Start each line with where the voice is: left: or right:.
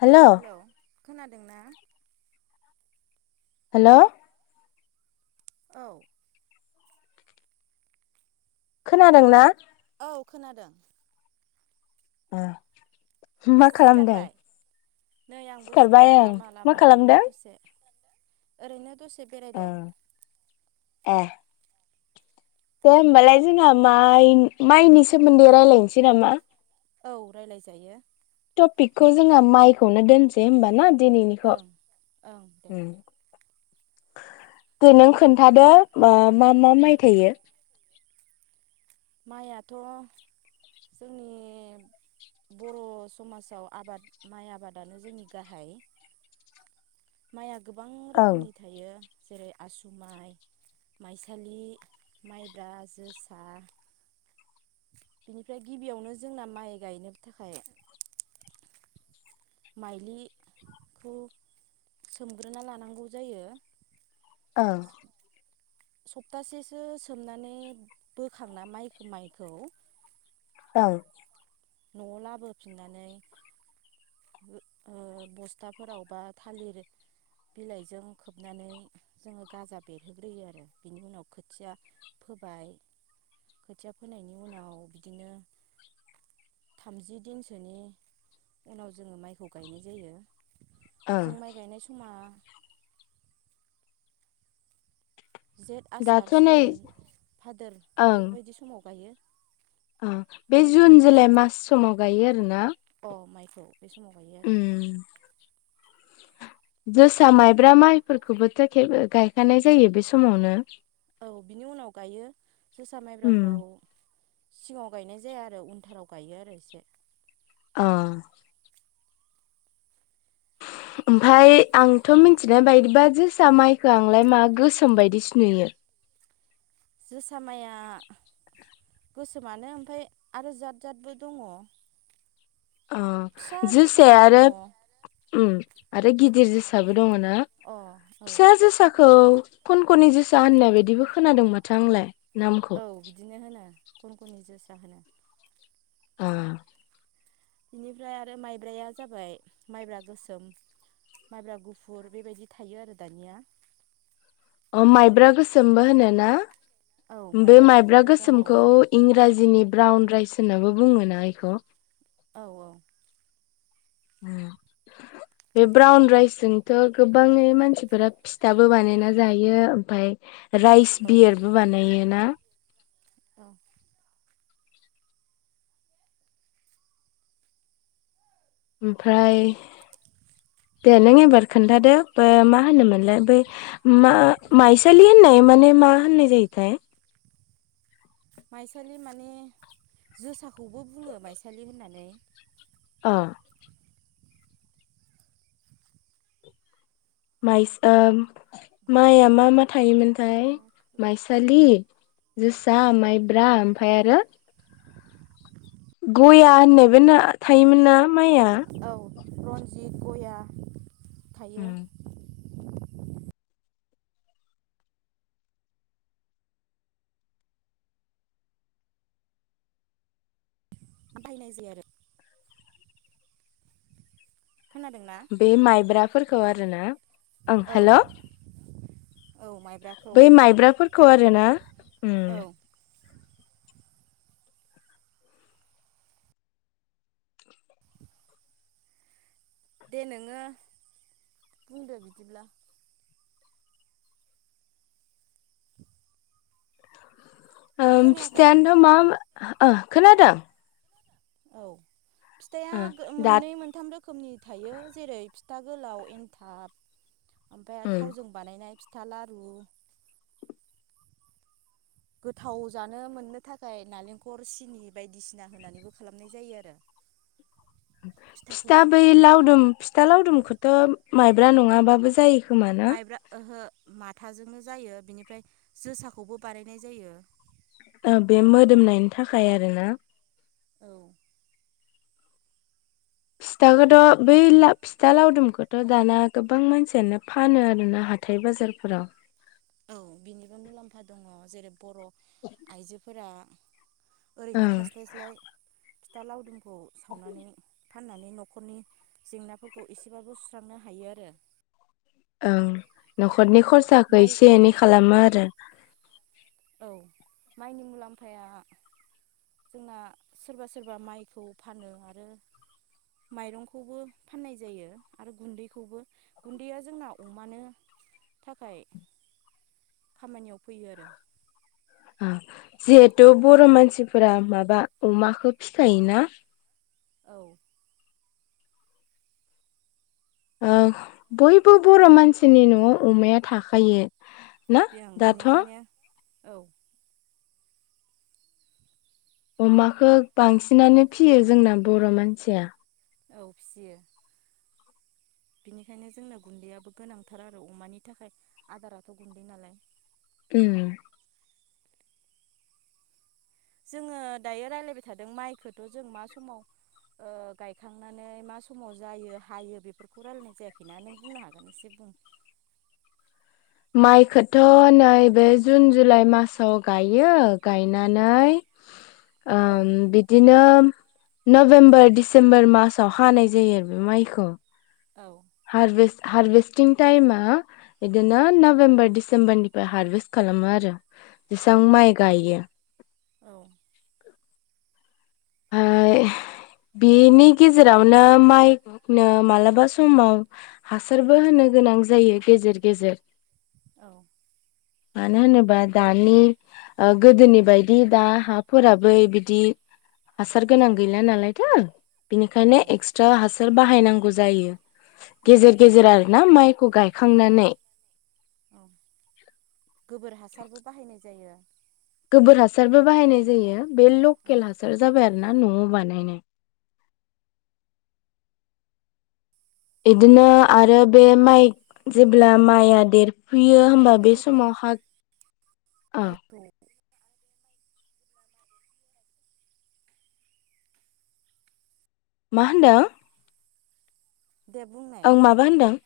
left: Hello
right: खोनादोंना
left: hello.
right: औ
left: खोनादों ना
right: औ खोनादों।
left: ओ।
right: सिखारबाय नै आंबो
left: सिखारबाय
right: सिखारना
left: ओं
right: लामा
left: मा
right: लामा
left: खालामदों
right: ओरैनो दसे। ओरैनो दसे बेरायदों।
left: ए दे होमबालाय जोंहा माइ माइनि सोमोन्दै रायलायनोसै नामा?
right: औ रायलाय जायो।
left: टपिकखौ जोङो माइखौनो दोनसै होमबा ना? दिनैनिखौ
right: ओं ओं दे
left: उम। दे नों खोन्थादो मा मा माइ थायो।
right: माइआथ' जोंनि बर' समाजाव आबाद माइ आबादानो जोंनि गाहाय। माइया गोबां
left: ओं
right: रोखोमनि थायो। जेरै आसु माइ माइसालि माइब्रा जोसा बिनिफ्राय गिबियावनो जोंना माइ गायनो थाखाय माइलिखौ सोमग्रोना लानांगौ जायो।
left: ओं
right: सप्तासेसो सोमनानै बोखांना माइखौ माइखौ।
left: औ।
right: न'आव लाबोफिननानै। बस्थाफोराव बा थालिर बिलाइजों खोबनानै जोङो गाजा बेरहोग्रोयो आरो बिनि उनाव खोथिया फोबाय खोथिया फोनायनि उनाव बिदिनो थामजि दिनसोनि उनाव जोङो माइखौ गायनाय जायो।
left: ओं
right: जों माइ गायनाय समा जेत
left: दाथ'
right: आसार
left: नै
right: सावन फादोर बेबायदि समाव गायो।
left: अ बे
right: माइखौ
left: जुन जुलाइ मास समाव। गायो आरोना।
right: अ माइखौ। बे समाव गायो आरो।
left: उम जोसा माइब्रा माइफोरखौबोथ' गायखानाय जायो बे समावनो
right: औ बिनि उनाव गायो जोसा
left: उम
right: माइब्राखौ सिगाव गायनाय जाया आरो उिन्टाराव गायो आरो एसे
left: औ ओमफफ्राय आंथ' मिथिनाय बायदिबा जोसा माइखौो आंलाय मा गोसोम बायदिस नुयो।
right: जोसाामाया गोसोमानो ओमफ्राय आरो जाद जादबो दङ
left: अ
right: फिसा जोसाबो
left: जोसाया
right: दङ
left: आरो
right: अ
left: उम आरो गिदिर जोसाबो दङ ना
right: औ
left: फिसा जोसाखौ खन खननि जोसा होननाय बायदिबो खोनादों माथो आंलाय नामखौ
right: औ बिदिनो होनो खन खननि जो सा होनो
left: ओ
right: बेनिफ्राय आरो माइब्राया जाबाय माइब्रा गोसोम माइब्रा गुफुर बेबायदि थायो आरो दानिया
left: माइब्रा गोसोमबो होनोना?
right: औ
left: बे माइब्रा
right: गुफुरबो दङ औ
left: गोसोमखौ इंराजिनि ब्राउन राइस होनाबो बुङो ना इखौ?
right: औ औ
left: उम बे ब्राउन राइसजोंथ गोबाङै मानसिफोरा फिथाबो बानायना जायो ओमफाय राइस
right: औ
left: बियारबो बानायो ना
right: औ
left: ओमफ्राय दे नों एबार खोन्थादो मा होनोमोनलाय बै मा माइसालि होननाय माने मा होननाय जायोथाय?
right: माइसालि माने जोसाखौबो बुङो माइसालि होननानै
left: ओ माइस ओ माइआ मा मा था थायोमोनथाय
right: मोनाखै
left: माइसालि जोसा माइब्रा ओमफ्राय आरो गया होननायबो ना थायोमोन ना? माइआ
right: रनजिथ गया थायो बायनाय जाया आरो खोनादों ना
left: बे माइब्रा फोरखौ आरोना ओं
right: औ
left: हेल
right: औ माइब्राखौ
left: बै माइब्राफोरखौ आरो रो ना उम
right: औ दे नोङो बुंदो बिदिब्ला।
left: ओम
right: खोनायाखै
left: फिथायान्थ मा? ओह खोनादों।
right: औ
left: ओ
right: फिथाइआ
left: दा
right: मोननै मोनथाम रोखोमनि थायो जेरै ता गोलाव एनथाब। ओमफ्राय आ
left: उम
right: थावजों बानायनाय फिथ था लारू। गोथाव जानो मोननो थाखाय नालेंखर सिनि बायदिसिना होनानैबो खालामनाय जायो आरो। फिथाखौ
left: फिथा बै लावदुम फिथा लावदुमखौथ माइब्रा नङाबाबो जायो। खोमा ना?
right: माइब्रा ओहो माथाजोंनो जायो बिनिफ्राय जोसाखौबो बानायनाय जायो।
left: बे मोदोमनायनि थाखाय आरोना
right: औ
left: फिथाखौथ बै फिथा लावदुमखौथ दाना गोबां मानसियानो फानो आरोना हाथाय बाजारफोराव।
right: औ बिनिबो मुलाम्फा दङ जेरै बर' आइजोफोरा ओरैनो
left: ओं
right: थास्लायस्लाय फिथा लावदुम खौ सावनानै फाननानै न'खरनि जेंनाफोरखौ एसेबाबो सुस्रांनो हायो आरो।
left: ओं नखर न'खरनि खरसाखौ
right: माइ
left: एसे एनै खालामो आरो
right: औ माइनि मुलाम्फाया जोंना सोरबा सोरबा माइखौ फानो आरो माइरंखौबो फाननाय जायो आरो गुन्दैखौबो गुन्दैया जोंना अमानो थाखाय खामानियाव फैयो आरो।
left: जिहेथु बर' मानसिफोरा माबा अमाखौ फिखायोना?
right: औ
left: ओ बयबो बर' मानसिनि न'आव अमाया थाखायो। ना
right: बे आं
left: दाथ'
right: बिनिखायनो औ
left: अमाखो बांसिनानो फियो जोंना बर' मानसिया।
right: औ फियो। बिनिखायनो जोंना गुन्दैयाबो गोनांथार आरो अमानि थाखाय आदाराथ' गुन्दै नालाय।
left: ओम।
right: जोङो दायो रायलायबाय थादों माइखोथ' जों मा समाव ओ गायखांनानै मा समाव जायो हायो बेफोरखौ रायलायनाय जायाखैना नों बुंनो हागोन इसे बुं
left: माइखोथ' नैबे जुन जुलाइ मासाव गायो गायनानै। ओ बिदिनो नभेम्बर डिसेम्बर मासाव हानाय जायो आरो बे माइखौ हारभेस्ट हारभेस्टिं टाइमा बिदिनो नभेम्बर डिसेम्बरनिफ्राय हारभेस्ट खालामो आरो। बिसां माइ गायो।
right: औ-औ-औ-औ-औ-औ-औ
left: आ बिनि गेजेरावनो माइखौनो मालाबा समाव हासारबो होनो गोनां जायो गेजेर गेजेर।
right: औ
left: मानो होनोबा दानि ओ गोदोनि बायदि दा हाफोराबो बिदि हासार गोनां गैला नालायथो। बिनिखायनो एक्सट्रा हासार बाहायनांगौ जायो। गेजेर गेजेर आरोना माइखौ गायखांनानै
right: गोबोर हासारबो बाहायनाय जायो।
left: गोबोर हासारबो बाहायनाय जायो। बे
right: औ-औ
left: लकेल हासार जाबाय आरो ना न'आव बानायनाय। इदिनो आरो बे माइ जेब्ला माइया देर फुयो
right: बेनिफ्राय
left: होमबा बे
right: जोङो
left: समाव हा आ।
right: माइखौ
left: मा होनदों?
right: दे बुंनाय
left: ओं माबा होनदों?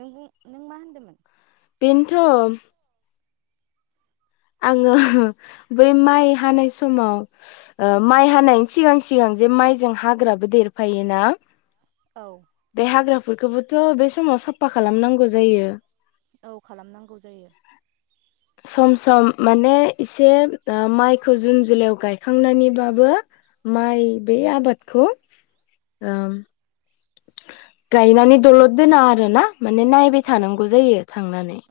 right: नों बुं नों मा होनदोंमोन?
left: बेन्थ'। आङो बै माइ हानाय समाव ओ माइ हानायनि सिगां सिगां जे माइजों हाग्राबो देरफायोना।
right: औ-औ
left: बेहाग्रा बेफोरखोबोथ' बे समाव साफा खालामनांगौ जायो।
right: औ खालामनांगौ जायो।
left: सम सम माने इसे ओ माइखौ जुन जुलाइयाव गायखांनानैबाबो माइ बै आबादखौ ओ गायनानै दलद दोना आ रोना। माने नायबाय
right: औ-औ-औ
left: थानांगौ जायो थांनानै।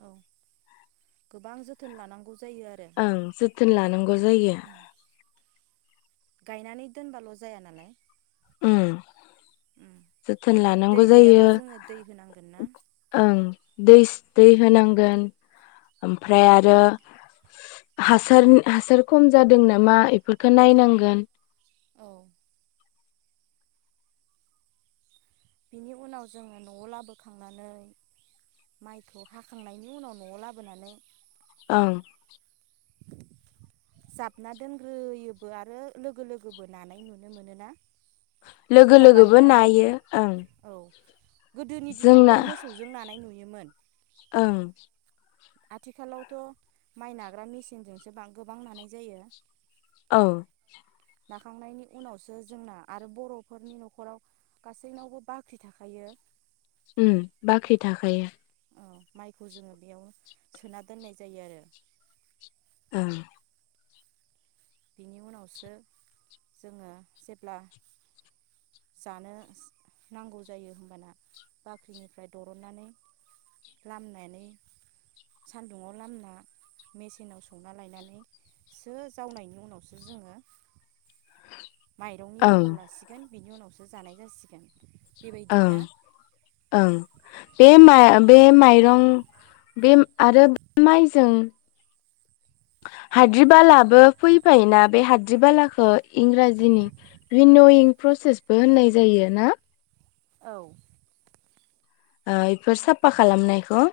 right: गोबां जोथोन लानांगौ जायो आरो
left: थोन लानांगौ जायो।
right: उम गायनानै दोनबाल' जाया नालाय।
left: उम।
right: उम
left: जोथोन
right: दै
left: लानांगौ जायो
right: गैयाबा जोङो दै होनांगोन ना
left: ओं। दैस दै होनांगोन ओमफ्राय आरो
right: औ
left: हासार हासार खम जादों नामा इफोरखो नायनांगोन।
right: औ। बिनि उनाव जोङो न'आव लाबोखांनानै माइखौ हाखांनायनि उनाव न'आव लाबोनानै
left: ओं।
right: जाबना दोनग्रोयोबो आरो लोगो लोगोबो नानाय नुनो मोनोना।
left: लोगो
right: साफा
left: लोगोबो
right: बानायनानै
left: नायो ओं।
right: औ गोदोनि दिनावथ'
left: जोंना
right: मोसौजों नानाय नुयो मोन
left: ओं
right: आथिखालावथ' माइ नाग्रा मेसिनजोंसो बां गोबां नानाय जायो।
left: औ
right: नाखांनायनि उनावसो जोंना आरो बर'फोरनि न'खराव गासैनावबो बाख्रि थाखायो।
left: उम बाख्रि थाखायो।
right: औ माइखौ जोंङो बेयाव सोना दोननाय जायो आरो
left: ओं
right: बिनि उनावसो जोंङो जेब्ला जानोस नांगौ जायो होमबाना बाख्रिनिफ्राय दरननानै लामनानै सानदुंङाव लामना मेसिनाव संना लायनानैसो जावनाय नि उनावसो जोंङो माइरंनि
left: ओं
right: महर लासिगोन बिनि उनावसो जानाय जासिगोन। बेबायदि
left: ओं
right: ना
left: ओं बे मा बे माइरं बे आरो माइजों हाद्रि बालाबो फैफायो ना बे हाद्रि बालाखो इंराजिनि भिनयिं फ्रसेसबो होननाय जायो ना?
right: औ
left: ओ इफोर साफा खालामनायखो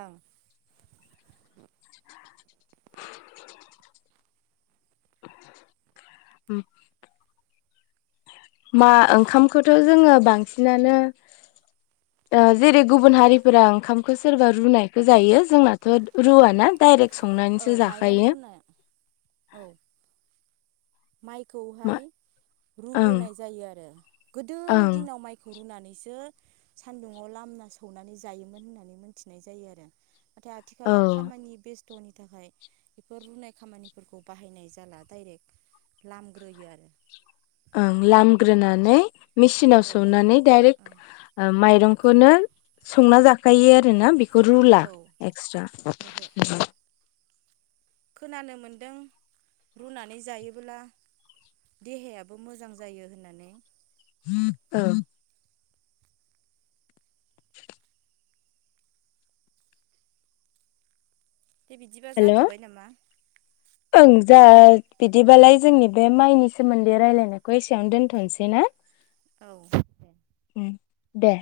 right: ओं
left: [inaudible] उम मा ओंखामखौथ' जोंङो बांसिनानो ओ जेरै गुबुन हारिफोरा ओंखामखौ सोरबा रुनायखौ जायो जोंनाथ' रुवाना डायरेक्ट
right: औ माइरं रुना औ
left: मा
right: माइखौहाय
left: ओं
right: रुग्रोनाय जायो आरो गोदोनि
left: ओं
right: दिनाव माइखौ रुनानैसो सान्दुङाव लामना सौनानै जायोमोन होननानै मोन्थिनाय जायो आरो नाथाय आथिखालाव
left: औ
right: खामानि बेस थ'नि थाखाय बेफोर रुनाय खामानिफोरखौ बाहायनाय जाला डाइरेक्ट लामग्रोयो आरो
left: ओं लामग्रोनानै मेसिनाव
right: औ
left: सौनानै डाइरेक्ट
right: ओं
left: ओ माइरं खौनो संना जा खायो आरोना बेखौ रुला
right: औ
left: एक्सट्रा
right: ओहो खोनानो मोनदों रुनानै जायोबोब्ला देहायाबो मोजां जायो होननानै
left: औ
right: दे बिदिबा जाथबाय नामा
left: ओंजा बिदिबालाय जोंनि बे माइनि सोमोन्दै रायलायनायखौ एसेयावनो दोनथनोसै ना
right: औ
left: दे